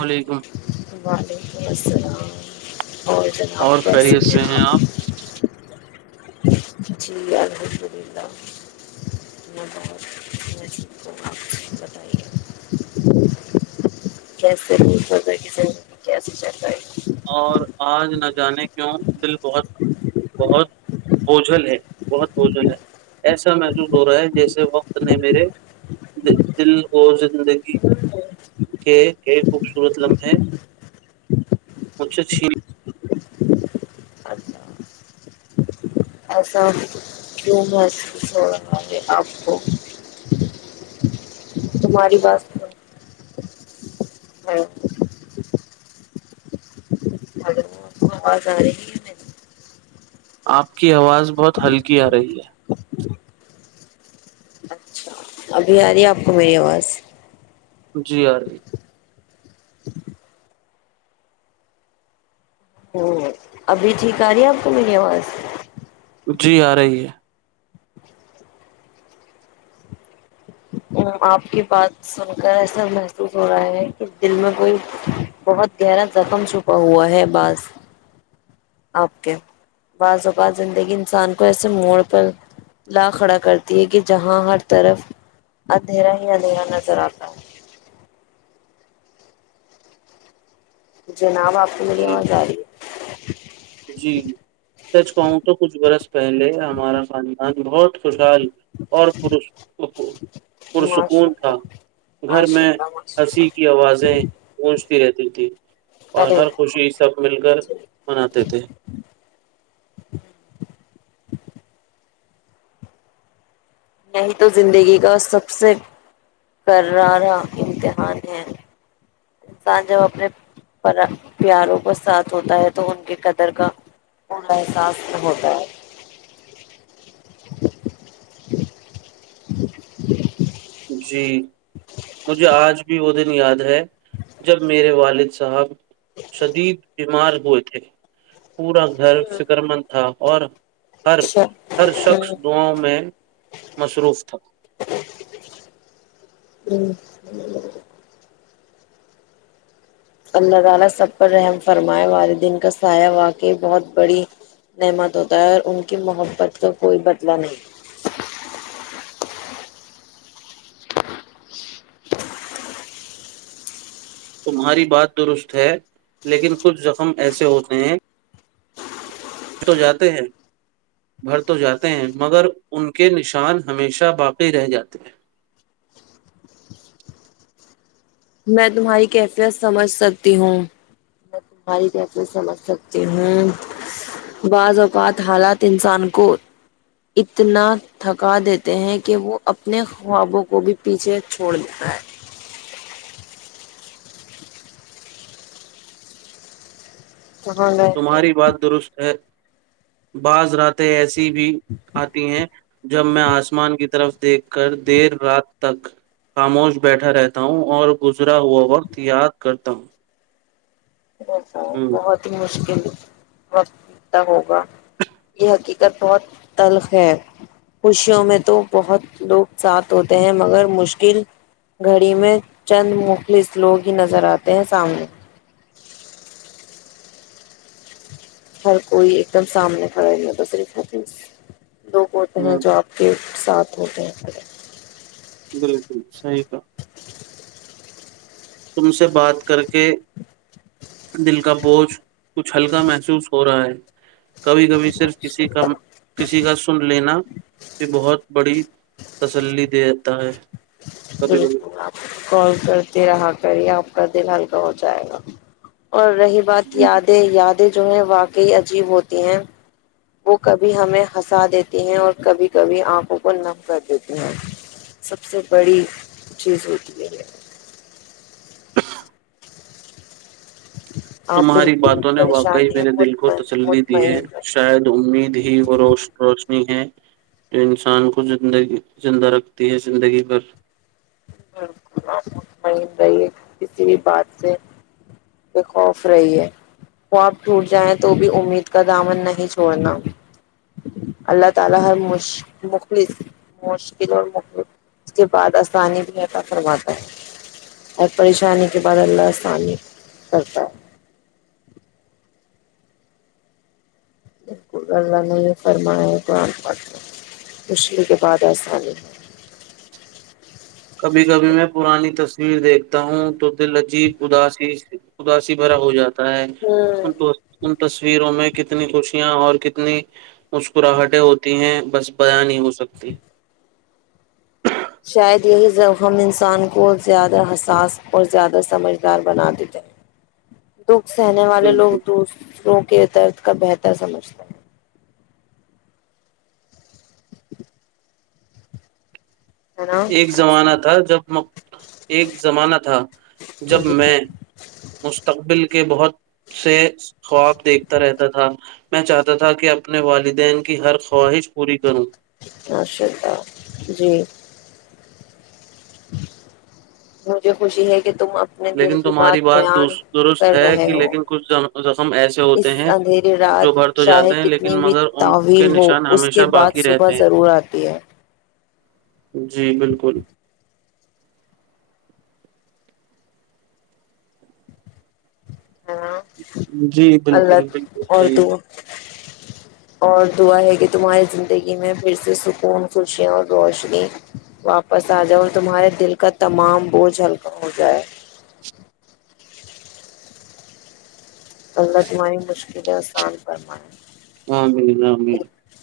وعلیکم وعلیکم السلام اور جناب اور آپ کیسے خیریت سے ہیں؟ آپ جی الحمد للہ میں بہتوں آپ بتائیے کیسے کی چلتا ہے اور آج نہ جانے کے کی [unintelligible] دل بہت بہت بوجھل ہے بہت بوجھل ہے ایسا محسوس ہو رہا ہے جیسے وقت نے میرے دل اور زندگی ہے؟ کے کے خوبصورت لمحے م سے چل [unintelligible] اللہ ایسا کیوں محسوس ہو رہا ہے آپ کو تمہاری بات ہاں ہیلو، آپ آواز آ رہی ہے مری آپ کی آواز بہت ہلکی آ رہی ہے اچھا ابھی آ رہی ہے آپ کو میری آواز جی، آ رہی ہے۔ ہ ابھی ٹھیک آ رہی ہے آپ کو میری آواز جی آ رہی ہے آپ کی بات سن کر ایسا محسوس ہو رہا ہے کہ دل میں کوئی بہت گہرا زخم چھپا ہوا ہے بعض آپ کے بعض اوقعات زندگی انسان کو ایسے موڑ پر لا کھڑا کرتی ہے کہ جہاں ہر طرف ادھیرا ہی اندھیرا نظر آتا ہے جناب، آپ کو میری جی آواز جا رہی ہے؟ ہ [inaudible] جی سچ کہوں تو کچھ برس پہلے ہمارا پانی ہاں بہت خوش ال اور ہے ماشاء پرسکون تھا اللہ گھر ماشاء میں اللہ ماشاء ہنسی اللہ کی آوازیں گونجتی رہتی تھی اور ارے ہر خوشی سب مل کر مناتی تھ نہیں تو زندگی کا سب سے کرارہ امتحان ہے انسان جب اپنے پیاروں کو ساتھ ہوتا ہے تو ان کی قدر کا اننا احساس ہوتا ہے [unintelligible] جی مجھے آج بھی وہ دن یاد ہے جب میرے والد صاحب شدید بیمار ہوئے تھے پورا گھر فکر مند تھا اور ہے ہر ہوں شخص دعا میں مصروف تھا ہوں اللہ تعالی سب پر رحم فرمائے والدین کا سایہ واقع بہت بڑی نعمت ہوتا ہے اور ان کی محبت کا کوئی بدلہ نہیں تمہاری بات درست ہے لیکن کچھ زخم ایسے ہوتے ہیں تو جاتے ہیں بھر تو جاتے ہیں مگر ان کے نشان ہمیشہ باقی رہ جاتے ہیں میں تمہاری کیفیت سمجھ سکتی ہوں میں تمہاری کیفیت سمجھ سکتی ہوں بعض اوقات حالات انسان کو اتنا تھکا دیتے ہیں کہ وہ اپنے خوابوں کو بھی پیچھے چھوڑ دیتا ہے نہیں تمہاری بات درست ہے بازر آتے ایسے بھی آتی ہیں جب میں آسمان کی طرف دیکھ کر دیر رات تک خاموش بیٹھا رہتا ہوں اور گزرا ہوا وقت یاد کرتا ہوں بسا ہوں بہت ہی مشکل ہے وقت ہوگا یہ ہکی بہت تلخ ہے خوشیوں میں تو بہت لوگ ساتھ ہوتے ہیں مگر مشکل گھڑی میں چند مخلص لوگ ہی نظر آتے ہیں سامنے ہر کوئی ایک دم سامنے کھڑا ہے ب طریق لگ ہوتے ہیں ہوں جو آپ کے ساتھ ہوتے ہیں پے بالکل صحی کا تم سے بات کر کے دل کا بوجھ کچھ ہلکا محسوس ہو رہا ہے کبھی کبھی صرف کسی کا کسی کا سن لینا یہ بہت بڑی تسلی دیتا ہے کبھی کبھی بالکل آپ کال کرتے رہا کری آپ کا د حان پ ہو جائے گا اور رہی بات جی۔ یادیں یادیں جو ہے واقعی عجیب ہوتی ہیں وہ کبھی ہمیں ہنسا دیتی ہیں اور کبھی کبھی آنکھوں کو نم کر دیتی ہیں سب سے بڑی چیز ہوتی ہےئی ہے آپ تمہاری بالکل باتوں نے واقعی پریشانی میرے دل کو مطمئن تسلی دی ہے مطمئن رہے، شاید امید ہی روش روش ہے جو انسان کوگی زندہ رکھتی ہے زندگی بھر بات سے کہ خوف رہی ہے وہ اپ ٹوٹ جائیں تو بھی امید کا دامن نہیں چھوڑنا اللہ تعالی ہر مخلص مشکل اور اس کے بعد اسانی فرماتا ہے اور پریشانی کے بعد اللہ آسامی کرتا ہے بالکل اللہ نے یہ فرمایا ہے قرآن پ مشل کے بعد آسانی ہے کبھی کبھی میں پرانی تصویر دیکھتا ہوں تو دل عجیب اداسی اداسی بھرا ہو جاتا ہے ہوں ان ان تصویروں میں کتنی خوشیاں اور کتنی مسکراہٹیں ہوتی ہیں بس بیا نہیں ہو سکتی شاید یہی زخم انسان کو زیادہ حساس اور زیادہ سمجھدار بنا دیتے ہیں د سہنے والے لوگ بالکل تو کے درد کا بہتر سمجھتا ہے ہے ایک نا زمانہ تھا جب [inaudible] ایک زمانہ تھا جب جی میں مستقبل کے کے بہت سے خواب دیکھتا رہتا تھا میں چاہتا تھا کہ اپنے والدین کی ہر خواہش پوری کروں اشء الد جی مجھے خوشی ہے کہ تم اپنے دل لیکن کی تمہاری بات بیان دوس- درست کر ہے رہے کہ ہو لیکن کچھ زم- زخم ایسے اس ہوتے ہیں اندھیری جو رات بھر تو چاہے جاتے ہیں لیکن کتنی بھی مگر ان کے تویل ہو نشان اس کے ہمیشہ بعد باقی صبح رہتے ضرور آتی ہے جی بالکل ہ جی بالکل اللہ بالکل اور صحیح دو بات اور دعا ہے کہ تمہاری زندگی میں پھر سے سکون خوشیاں اور روشنی واپس آ جاؤ اور تمہارے دل کا تمام بوجھ ہلکا ہو جائے اللہ تمہاری مشکلیںسان کرنا ہے ہاں مل ہاں مل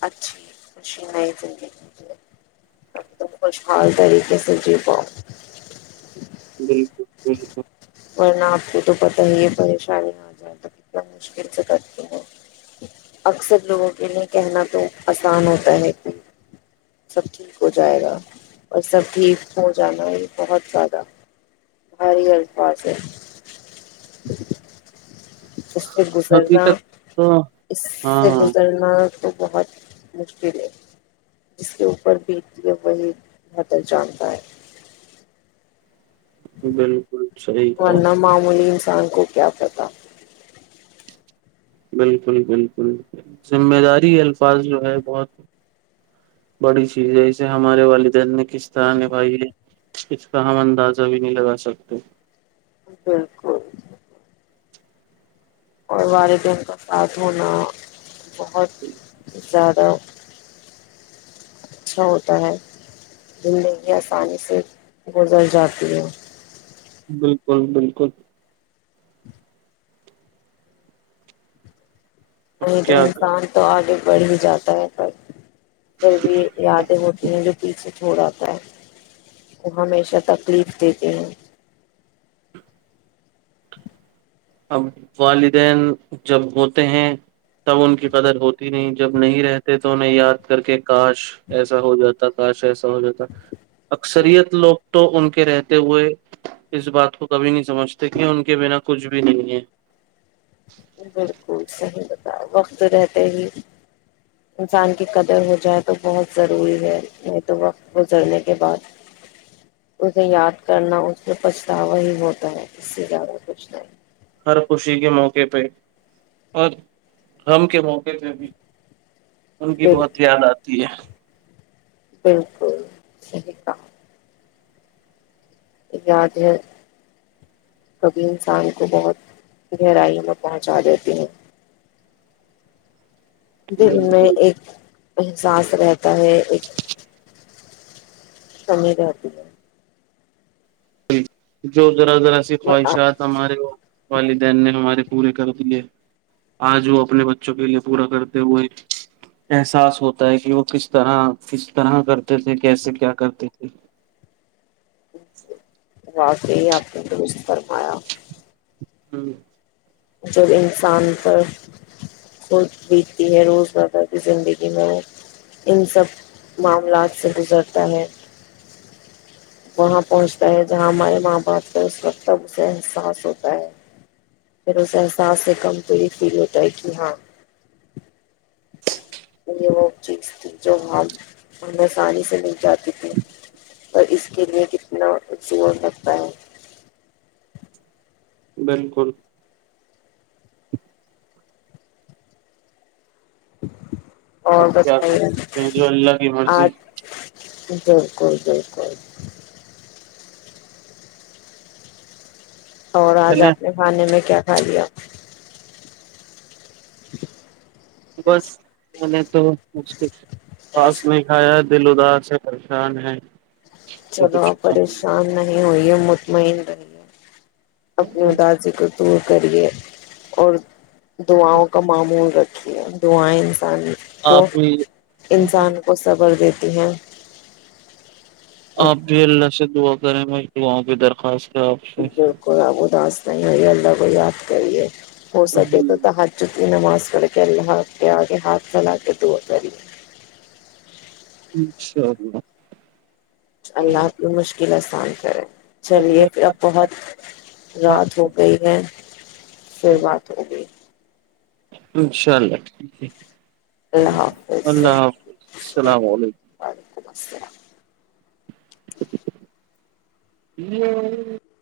اچھی مشینئی زی ایک دم خوشحال طریقے سے جی پاؤ بالکل بالکل ورنہ آپ کو تو پتاہ ہی یہ پریشانی آ جائے تو کتنا مشکل سے کرتی ہیں اکثر لوگوں کے لیے کہنا تو آسان ہوتا ہے کہ سب ٹھیک ہو جائے گا اور سب ٹھیک ہو جانا یہ بہت زیادہ ہاری گ پاس ہے اس سے گزرنا حقیقت تو اس سے ہاں گزرنا تو بہت مشکل ہے اس کے اوپر بھی یہ وہی بہتر جانتا ہے بالکل صحیح کہا ان معمولی سان کو کیا پتاہ بالکل بالکل ذمہ داری الفاظ جو ہے بہت بڑی چیز ہے اسے ہمارے والدین نے پاکستان ن بائیے اس کا ہم اندازہ بھی نہیں لگا سکتے بالکل اور والدین کا ساتھ ہونا بہت زیادہ اچھا ہوتا ہے زندگی آسانی سے گزر جاتی ہے بالکل بالکل اب نہیں تو کیا انسان تو آ پڑھ بھی جاتا ہے کل پھر بھی یادیں ہوتی ہیں جو پیچھے چھوڑا وہ ہمیشہ تکلیف دیتے ہیں اب والدین جب ہوتے ہیں تب ان کی قدر ہوتی نہیں جب نہیں رہتے تو انہیں یاد کر کے کاش ایسا ہو جاتا کاش ایسا ہو جاتا اکثریت لوگ تو ان کے رہتے ہوئے اس بات کو کبھی نہیں سمجتے ہیں ان کے بنا کچھ کو نہیں ہے بالکل صحیح بتا وقت رہتے ہی انسان کی قدر ہو جائے تو بہت ضروری ہے نہیں تو وقت گزرنے کے بعد اسے یاد کرنا اس میں پچھتاوا ہی ہوتا ہے اس سے زیادہ کچھ نہیں ہر خوشی کے موقع پہ اور غم کے موقع پہ بھی ان بھی بال بہت یاد آتا ہے ٹھیک ہے بالکل صحی کا یاد ہے کبھی انسان کو بہت گہرائی میں پہنچا دیتے ہیں دن ہے میں ایک احساس رہتا ہے ایک کمی رہتی ہے جی جو ذرا ذرا س خواہشات ہمارے وہ والدین نے ہمارے پورے کر دیے آج وہ اپنے بچوں کے لیے پورا کرتے وہ ایک احساس ہوتا ہے کہ وہ کس طرح کس طرح کرتے تھے کیسے کیا کرتے تھے واق ہی آپنے تو کھ فرمایا ہوں جب انسان پر خود بیتتی ہے روزمرہ کی زندگی میں وہ ان سب معاملات سے گزرتا ہے وہاں پہنچتا ہے جہاں ہمارے ماں باپ سے اس وقت تب اسے احساس ہوتا ہے پھر اسے احساس سے کم کو یہ فیل ہوتا ہے کہ ہاں یہ وہ چیز تھی جو ہم ہم آسانی سے مل جاتی تھی اور اس کے لیے کتناور لگتا ہے بالکل ا [unintelligible] اب اور کیا کر بتائیے سکتے ہیں جو اللہ کی آج مرضی بالکل بالکل اور آج چلے آپ نے کھانے میں کیا کھا لیا ج [inaudible] بس میں نے تو مس نہیں کھایا دل ادار سے پریشان ہے تو چلو کچھ آپ پریشان نہیں ہوئی مطمئن رہیے اپنے دادی کو تو کرے اور دعاؤں کا معمول رہتا دوو ہی [unintelligible] انان کو آپ بھی انسان کو صبر دیتے [unintelligible] جی ہاں آپ بھی اللہ سے دعا کریں میں وہاں پہ درخواست ہے آپ سے بالکل آپ اداس [unintelligible] ہمل لگویاد کریے [unintelligible] ہو سکے تو ت ہ جت نماز [unintelligible] کےلہ ہ آگے ہس ل کے دو بلی اچھا ہ [unintelligible] اللہنی مشکل آسان [unintelligible] ہ [unintelligible] چلیے پھر اب بہت رات ہو گئی ہے پھر بات ہو گئی انشاء اللہ ٹھیک ہے اللہ حافظ اللہ حافظ السلام علیکم خبسل [unintelligible] یہ [unintelligible]